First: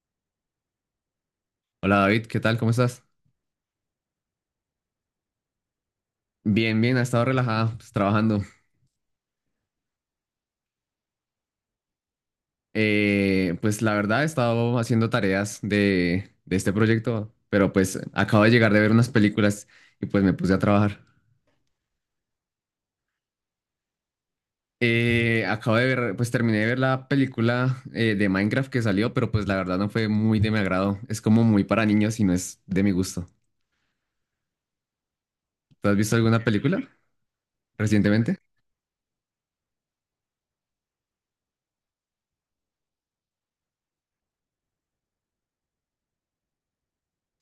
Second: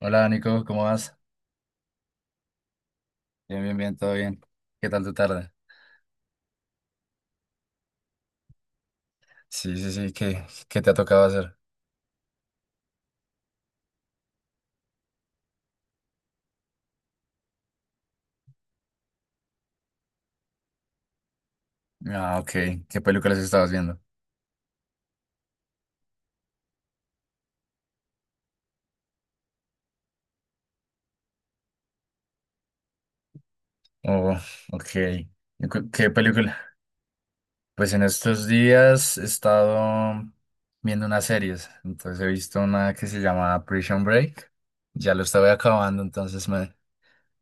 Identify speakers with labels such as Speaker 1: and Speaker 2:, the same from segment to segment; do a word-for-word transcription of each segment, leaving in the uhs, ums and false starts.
Speaker 1: Hola Nico, ¿cómo vas?
Speaker 2: Hola David, ¿qué tal? ¿Cómo estás?
Speaker 1: Bien, bien, bien, todo bien. ¿Qué tal tu tarde?
Speaker 2: Bien, bien, ha estado relajada, pues, trabajando.
Speaker 1: Sí, sí, sí, ¿qué, qué te ha tocado hacer?
Speaker 2: Eh, pues la verdad he estado haciendo tareas de, de este proyecto, pero pues acabo de llegar de ver unas películas y pues me puse a trabajar.
Speaker 1: Ah, ok. ¿Qué películas estabas viendo?
Speaker 2: Eh, acabo de ver, pues terminé de ver la película eh, de Minecraft que salió, pero pues la verdad no fue muy de mi agrado. Es como muy para niños y no es de mi gusto.
Speaker 1: Oh, ok. ¿Y
Speaker 2: ¿Tú
Speaker 1: cu-
Speaker 2: has
Speaker 1: ¿Qué
Speaker 2: visto alguna
Speaker 1: película?
Speaker 2: película
Speaker 1: Pues en
Speaker 2: recientemente?
Speaker 1: estos días he estado viendo unas series. Entonces he visto una que se llama Prison Break. Ya lo estaba acabando, entonces me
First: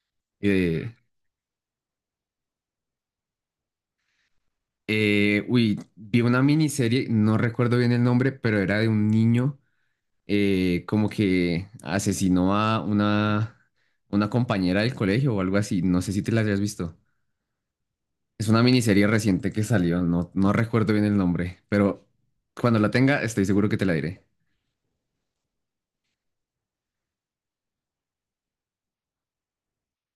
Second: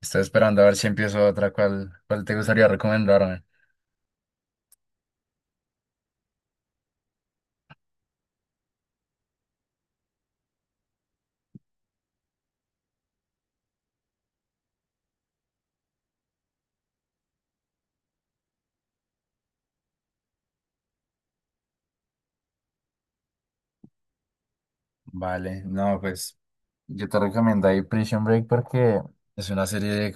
Speaker 1: estoy esperando a ver si
Speaker 2: Eh,
Speaker 1: empiezo otra. ¿Cuál, cuál te gustaría recomendarme?
Speaker 2: eh, uy, vi una miniserie, no recuerdo bien el nombre, pero era de un niño eh, como que asesinó a una, una compañera del colegio o algo así. No sé si te la hayas visto. Es una miniserie reciente que salió, no, no recuerdo bien el nombre, pero cuando la tenga estoy seguro que te la diré.
Speaker 1: Vale, no, pues yo te recomiendo ahí Prison Break porque es una serie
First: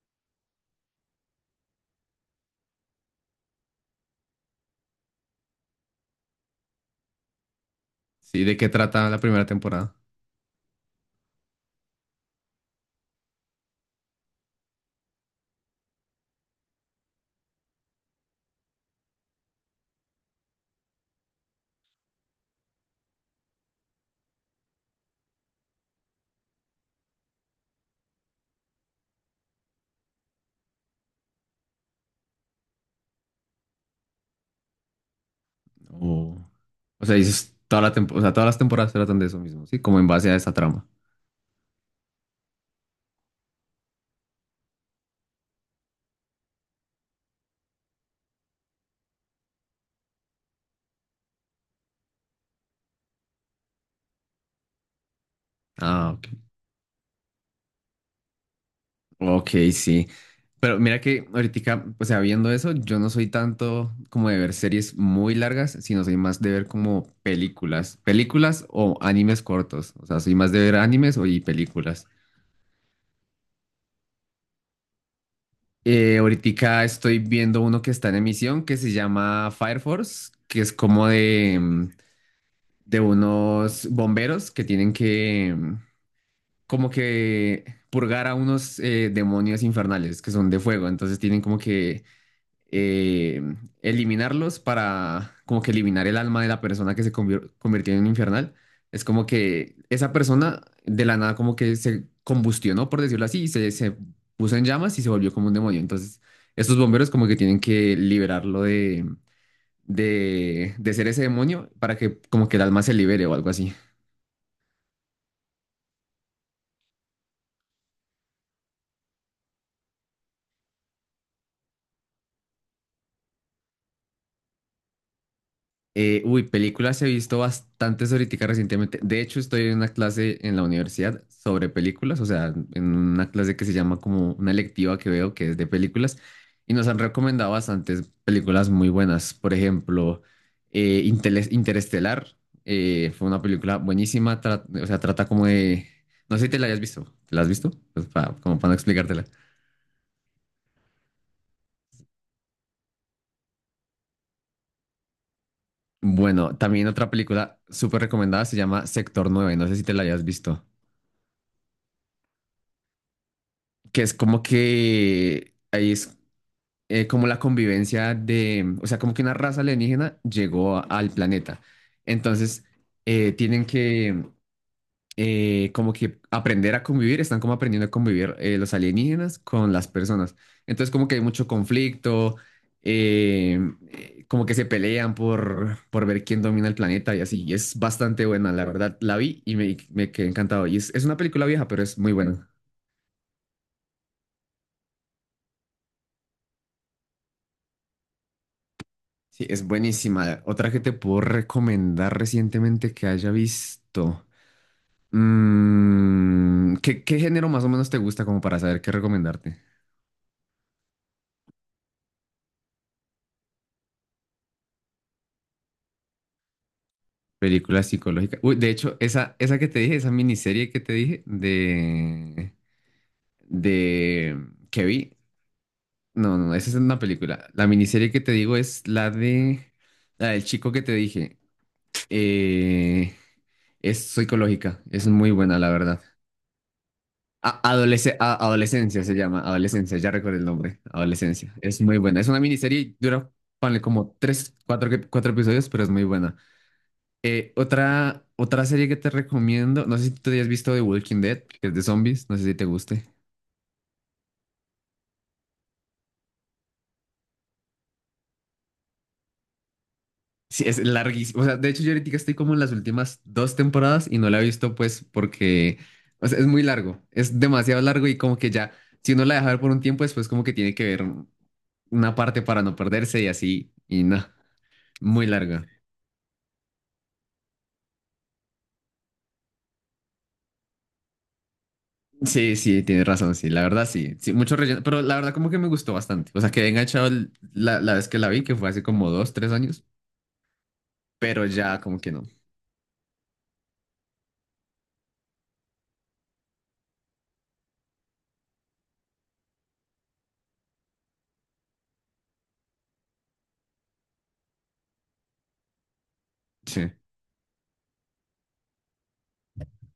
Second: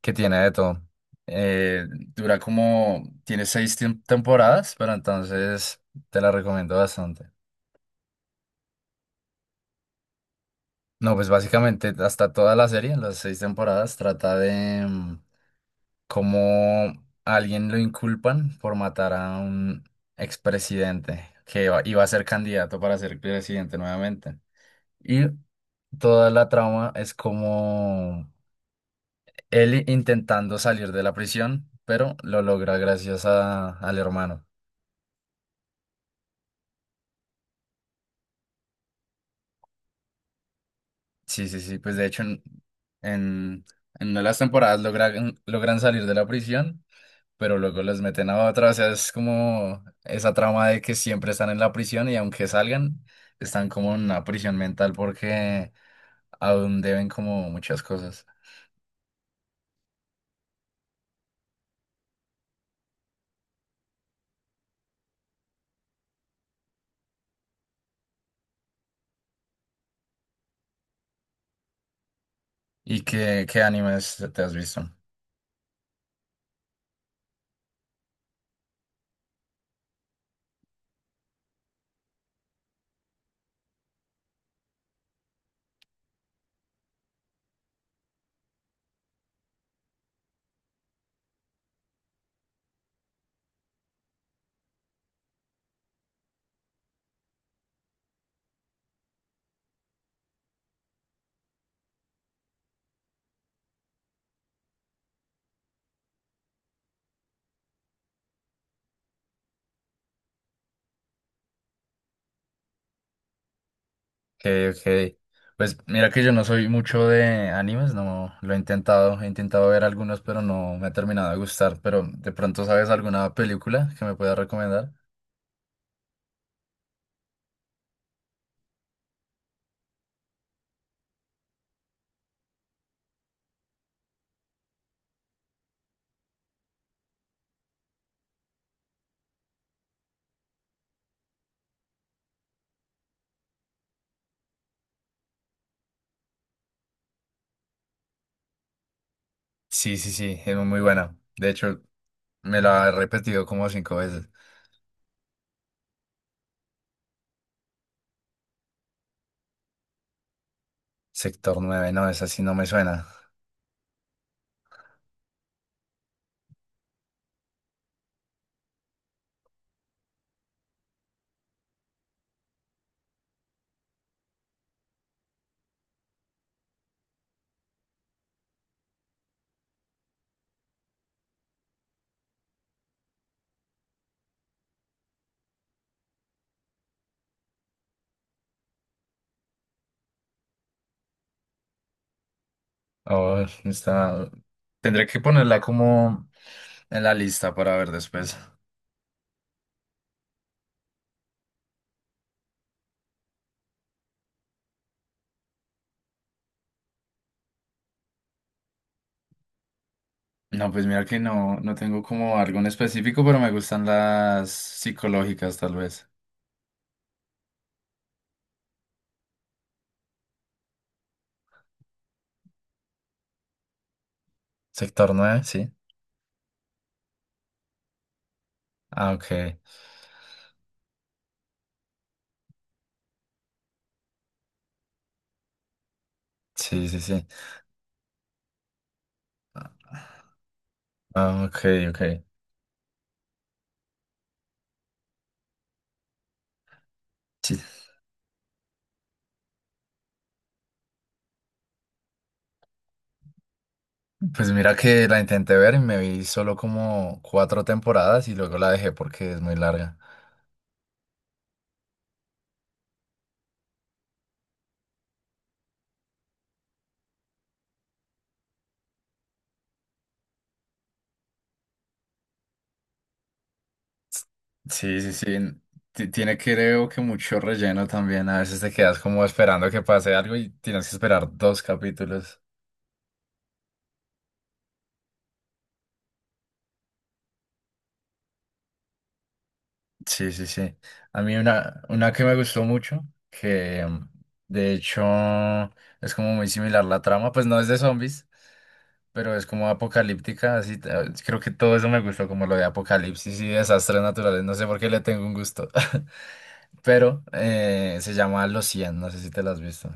Speaker 1: que tiene de todo. Eh, Dura como, tiene seis tem- temporadas, pero entonces te la recomiendo bastante.
Speaker 2: Sí, ¿de qué trata la primera temporada?
Speaker 1: No, pues básicamente hasta toda la serie, en las seis temporadas, trata de mm, cómo a alguien lo inculpan por matar a un expresidente que iba, iba a ser candidato para ser presidente nuevamente. Y toda la trama es como él intentando salir de la prisión, pero lo logra gracias a- al hermano.
Speaker 2: O, o sea, dices toda la tempo- o sea, todas las temporadas tratan de eso mismo, ¿sí? Como en base a esa trama.
Speaker 1: Sí, sí, sí, pues de hecho en, en, en una de las temporadas logran, logran salir de la prisión, pero luego los meten a otra, o sea, es como esa trama de que siempre están en la prisión y aunque salgan, están como en una prisión mental porque
Speaker 2: Ah, ok.
Speaker 1: aún deben como muchas cosas.
Speaker 2: Ok, sí. Pero mira que ahorita, o sea, viendo eso, yo no soy tanto como de ver series muy largas, sino soy más de ver como películas, películas o animes cortos. O sea, soy más de ver animes o y películas.
Speaker 1: ¿Y qué, qué animes te has visto?
Speaker 2: Eh, ahorita estoy viendo uno que está en emisión que se llama Fire Force, que es como de, mm, de unos bomberos que tienen que mm, como que purgar a unos eh, demonios infernales que son de fuego. Entonces tienen como que eh, eliminarlos para como que eliminar el alma de la persona que se convier- convirtió en infernal. Es como que esa persona de la nada como que se combustionó, por decirlo así, y se, se puso en llamas y se volvió como un demonio. Entonces, estos bomberos como que tienen que liberarlo de, de, de ser ese demonio para que como que el alma se libere o algo así.
Speaker 1: Ok, ok. Pues mira que yo no soy mucho de animes, no lo he intentado, he intentado ver algunos, pero no me ha terminado de gustar, pero de pronto sabes alguna película que me puedas recomendar.
Speaker 2: Eh, uy, películas he visto bastantes ahorita recientemente. De hecho, estoy en una clase en la universidad sobre películas, o sea, en una clase que se llama como una electiva que veo que es de películas, y nos han recomendado bastantes películas muy buenas. Por ejemplo, eh, Intele- Interestelar, eh, fue una película buenísima, tra- o sea, trata como de. No sé si te la hayas visto, ¿te la has visto? Pues pa- como para no explicártela.
Speaker 1: Sí, sí, sí, es muy buena. De hecho, me la he repetido como cinco veces.
Speaker 2: Bueno, también otra película súper recomendada se llama Sector Nueve. No sé si te la hayas visto.
Speaker 1: Sector nueve no, esa sí no me suena.
Speaker 2: Que es como que ahí es eh, como la convivencia de, o sea, como que una raza alienígena llegó a- al planeta. Entonces, eh, tienen que eh, como que aprender a convivir, están como aprendiendo a convivir eh, los alienígenas con las personas. Entonces, como que hay mucho conflicto, eh, eh, como que se pelean por, por ver quién domina el planeta y así. Y es bastante buena, la verdad. La vi y me, me quedé encantado. Y es, es una película vieja, pero es muy buena.
Speaker 1: Oh, está... tendré que ponerla como en la lista para ver después.
Speaker 2: Sí, es buenísima. Otra que te puedo recomendar recientemente que haya visto. Mm, ¿qué, qué género más o menos te gusta como para saber qué recomendarte?
Speaker 1: No, pues mira que no, no tengo como algo en específico, pero me gustan las psicológicas tal vez.
Speaker 2: Película psicológica. Uy, de hecho, esa, esa que te dije, esa miniserie que te dije de, de que
Speaker 1: Sector
Speaker 2: vi.
Speaker 1: nueve sí.
Speaker 2: No, no, esa es una película. La miniserie que te digo es la
Speaker 1: Ah, ok.
Speaker 2: de la del chico que te dije. Eh, es psicológica. Es muy buena, la verdad.
Speaker 1: Sí, sí, sí.
Speaker 2: A- adolesc- a- adolescencia se llama, adolescencia, ya recuerdo el nombre,
Speaker 1: Ah,
Speaker 2: adolescencia.
Speaker 1: ok,
Speaker 2: Es muy
Speaker 1: ok.
Speaker 2: buena, es una miniserie y dura, ponle como tres, cuatro, que- cuatro episodios, pero es muy buena. Eh,
Speaker 1: Sí.
Speaker 2: otra, otra serie que te recomiendo, no sé si tú te hayas visto The Walking Dead, que es de zombies, no sé si te guste.
Speaker 1: Pues mira que la intenté ver y me vi solo como cuatro temporadas y luego la dejé porque es muy larga.
Speaker 2: Sí, es larguísimo. O sea, de hecho yo ahorita estoy como en las últimas dos temporadas y no la he visto pues porque, o sea, es muy largo, es demasiado largo y como que ya, si uno la deja ver por un tiempo, después como que tiene que ver una parte para no perderse y así, y no,
Speaker 1: Sí, sí,
Speaker 2: muy
Speaker 1: sí.
Speaker 2: larga.
Speaker 1: Ti- Tiene creo que mucho relleno también. A veces te quedas como esperando que pase algo y tienes que esperar dos capítulos.
Speaker 2: Sí, sí, tienes razón, sí, la verdad sí, sí, mucho relleno, pero la verdad como que me gustó bastante, o sea, quedé enganchado el- la, la vez que la vi, que fue hace como dos, tres años,
Speaker 1: Sí, sí, sí. A mí
Speaker 2: pero ya
Speaker 1: una,
Speaker 2: como que
Speaker 1: una
Speaker 2: no,
Speaker 1: que me gustó mucho, que mm, de hecho es como muy similar la trama, pues no es de zombies, pero es como apocalíptica, así t- eh, creo que todo eso me gustó, como lo de apocalipsis y desastres naturales, no sé por qué le tengo un gusto,
Speaker 2: sí.
Speaker 1: pero eh, se llama Los cien. No sé si te lo has visto.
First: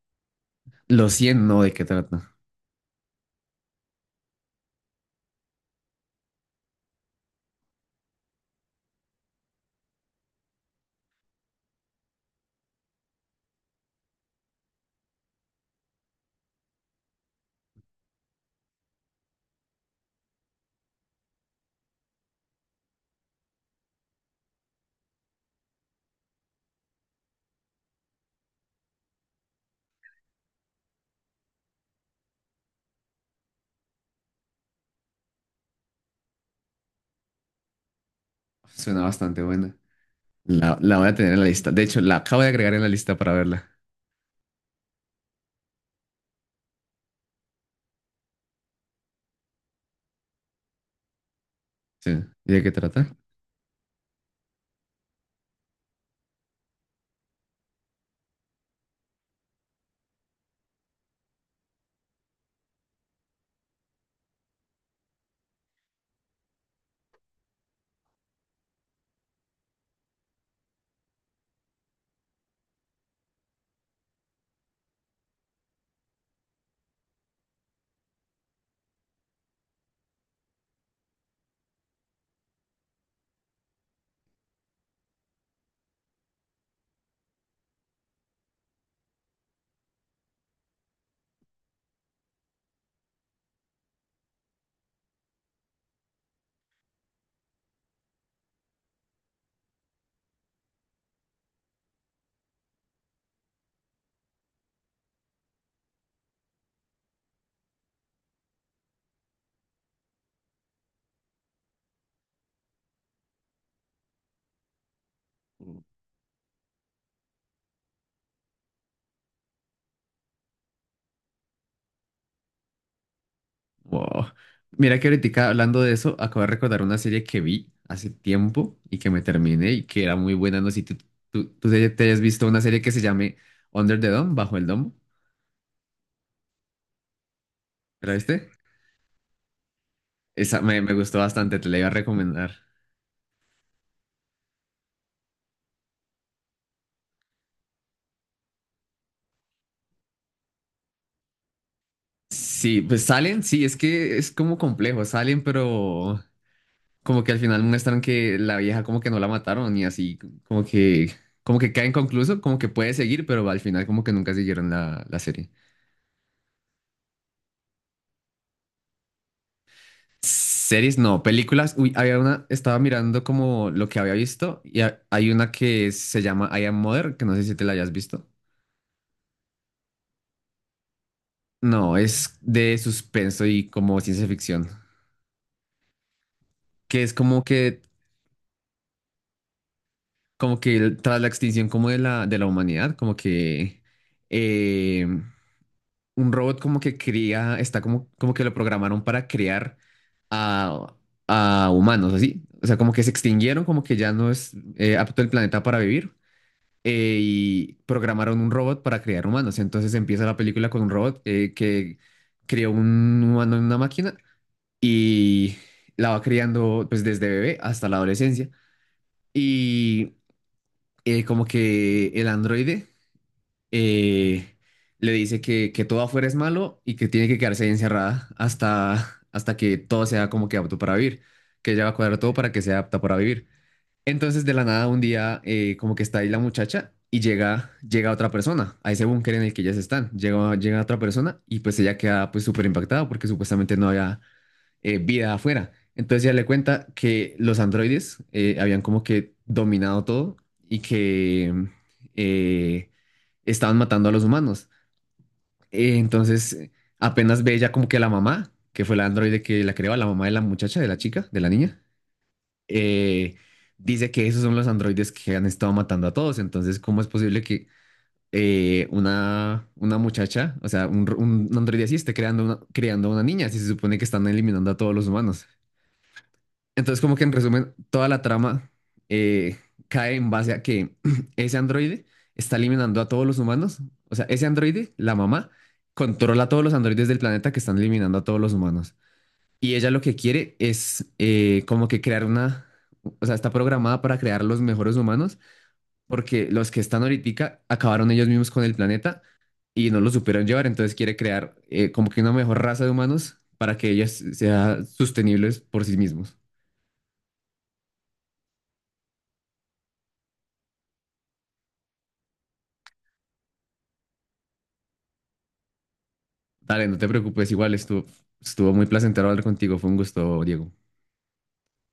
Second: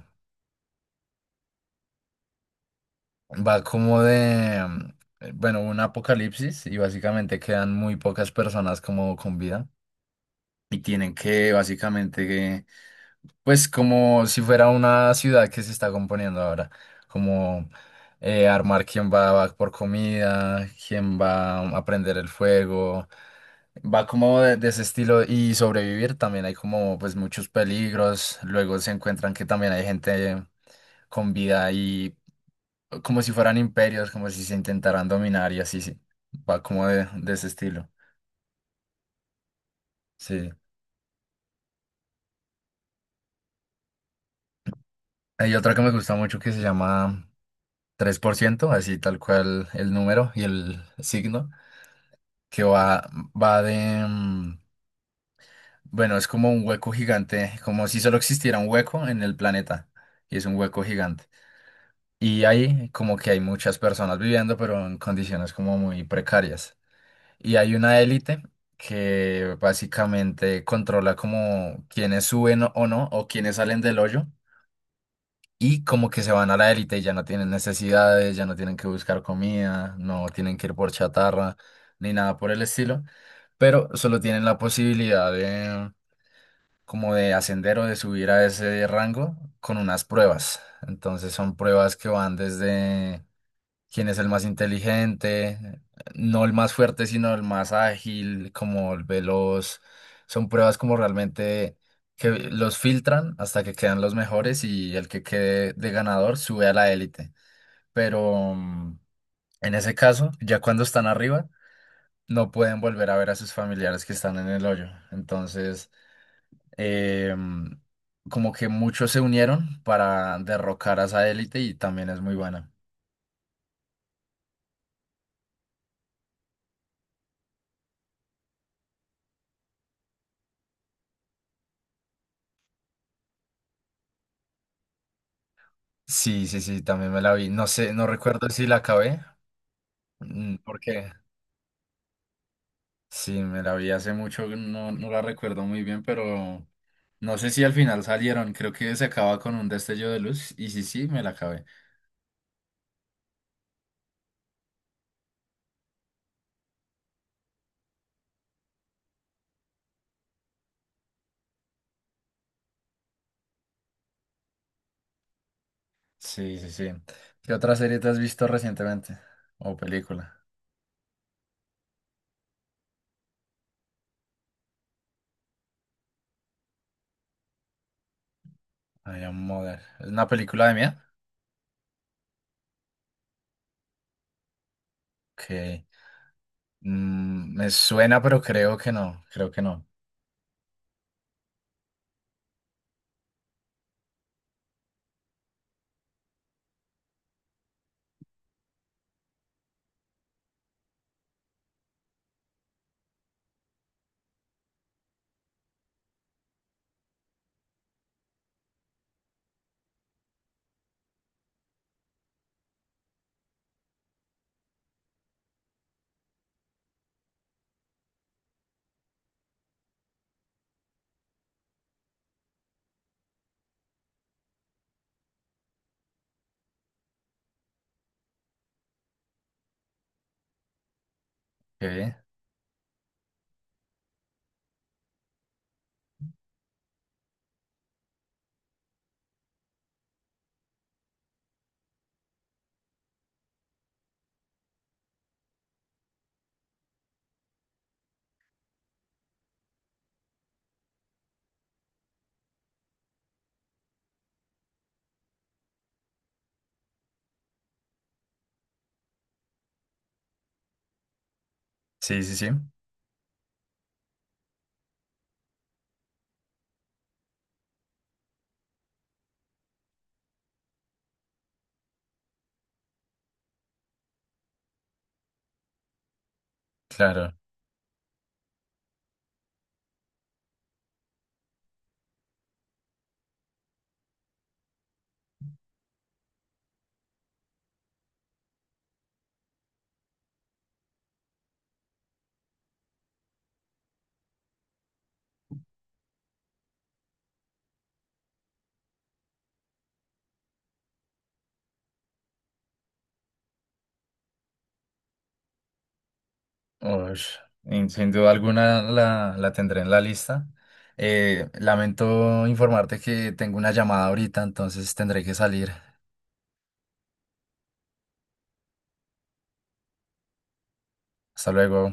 Speaker 2: Los cien no, ¿de qué trata?
Speaker 1: Va como de, mm, eh, bueno, un apocalipsis y básicamente quedan muy pocas personas como con vida y tienen que básicamente, pues como si fuera una ciudad que se está componiendo ahora, como eh, armar quién va, va, por comida, quién va a prender el fuego, va como de, de ese estilo y sobrevivir, también hay como pues muchos peligros, luego se encuentran que también hay gente con vida como si fueran imperios, como si se intentaran dominar y así, sí. Va como de, de ese estilo.
Speaker 2: Suena bastante buena,
Speaker 1: Sí.
Speaker 2: la, la voy a tener en la lista, de hecho, la acabo de agregar en la lista para verla,
Speaker 1: Hay otra que me gusta mucho que se llama tres por ciento, así tal cual el número y el signo,
Speaker 2: sí, ¿y
Speaker 1: que
Speaker 2: de qué
Speaker 1: va,
Speaker 2: trata?
Speaker 1: va de... mm, bueno, es como un hueco gigante, como si solo existiera un hueco en el planeta, y es un hueco gigante. Y ahí como que hay muchas personas viviendo, pero en condiciones como muy precarias. Y hay una élite que básicamente controla como quiénes suben o o no, o quiénes salen del hoyo, y como que se van a la élite y ya no tienen necesidades, ya no tienen que buscar comida, no tienen que ir por chatarra, ni nada por el estilo, pero solo tienen la posibilidad de como de ascender o de subir a ese rango con unas pruebas. Entonces son pruebas que van desde quién es el más inteligente, no el más fuerte, sino el más ágil, como el veloz. Son pruebas como realmente que los filtran hasta que quedan los mejores y el que quede de ganador sube a la élite. Pero mm, en ese caso, ya cuando están arriba, no pueden volver a ver a sus familiares que están en el hoyo. Entonces, em, como que muchos se unieron para derrocar a esa élite y también es muy buena.
Speaker 2: Wow. Mira que ahorita hablando de eso, acabo de recordar una serie que vi hace tiempo y que me terminé y que era muy buena, no sé si tú, tú, tú te te hayas visto una serie que se llame Under the Dome, Bajo el Domo,
Speaker 1: Sí, sí, sí, también me la vi. No sé, no
Speaker 2: ¿la
Speaker 1: recuerdo
Speaker 2: viste?
Speaker 1: si la acabé, mm,
Speaker 2: Esa me, me
Speaker 1: porque
Speaker 2: gustó bastante, te la iba a recomendar.
Speaker 1: sí, me la vi hace mucho, no, no la recuerdo muy bien, pero no sé si al final salieron. Creo que se acaba con un destello de luz y sí, sí, me la acabé.
Speaker 2: Sí, pues salen, sí, es que es como complejo, salen, pero como que al final muestran que la vieja como que no la mataron y así, como que, como que cae inconcluso, como que puede seguir, pero al final como que nunca siguieron la, la serie.
Speaker 1: Sí, sí, sí. ¿Qué otra serie te has visto recientemente? ¿O película?
Speaker 2: Series no, películas, uy, había una, estaba mirando como lo que había visto y ha- hay una que se llama I Am Mother, que no sé si te la hayas visto.
Speaker 1: Ay, Am Mother. ¿Es una película de mía?
Speaker 2: No, es de suspenso y como ciencia ficción,
Speaker 1: Que
Speaker 2: que es como
Speaker 1: me
Speaker 2: que
Speaker 1: suena, pero creo que no, creo que no.
Speaker 2: como que el- tras la extinción como de la, de la humanidad, como que eh, un robot como que cría, está como, como que lo programaron para crear a, a humanos, así. O sea, como que se extinguieron, como que ya no es eh, apto el planeta para vivir. eh, y programaron un robot para crear humanos. Entonces empieza la película con un robot eh, que creó un humano en una máquina y la va criando pues desde bebé hasta la adolescencia. Y eh, como que el androide eh, le dice que, que todo afuera es malo y que tiene que quedarse ahí encerrada hasta, hasta que todo sea como que apto para vivir, que ella va a
Speaker 1: Ok.
Speaker 2: cuadrar todo para que sea apta para vivir. Entonces, de la nada, un día, eh, como que está ahí la muchacha y llega, llega otra persona a ese búnker en el que ellas están. Llega, llega otra persona y pues ella queda pues súper impactada porque supuestamente no había, eh, vida afuera. Entonces ya le cuenta que los androides eh, habían como que dominado todo y que eh, estaban matando a los humanos. Eh, entonces eh, apenas ve ella como que la mamá, que fue la androide que la creó, la mamá de la muchacha, de la chica, de la niña,
Speaker 1: Sí, sí, sí,
Speaker 2: eh, dice que esos son los androides que han estado matando a todos. Entonces, ¿cómo es posible que eh, una, una muchacha, o sea, un, un androide así esté creando una, creando una, niña si se supone que están eliminando a todos los humanos? Entonces, como que en
Speaker 1: claro.
Speaker 2: resumen, toda la trama eh, cae en base a que ese androide está eliminando a todos los humanos. O sea, ese androide, la mamá, controla a todos los androides del planeta que están eliminando a todos los humanos. Y ella lo que quiere es eh, como que crear una. O sea, está programada para crear los mejores humanos porque los que están ahorita acabaron ellos mismos con el planeta y no lo supieron llevar. Entonces quiere crear eh, como que una mejor raza de humanos para que ellos sean sostenibles por sí mismos.
Speaker 1: Ush, in- sin duda alguna la, la tendré en la lista. Eh, lamento informarte que tengo una llamada ahorita, entonces tendré que salir.
Speaker 2: Dale, no te preocupes, igual estuvo, estuvo, muy placentero hablar contigo, fue un gusto, Diego.
Speaker 1: Hasta luego.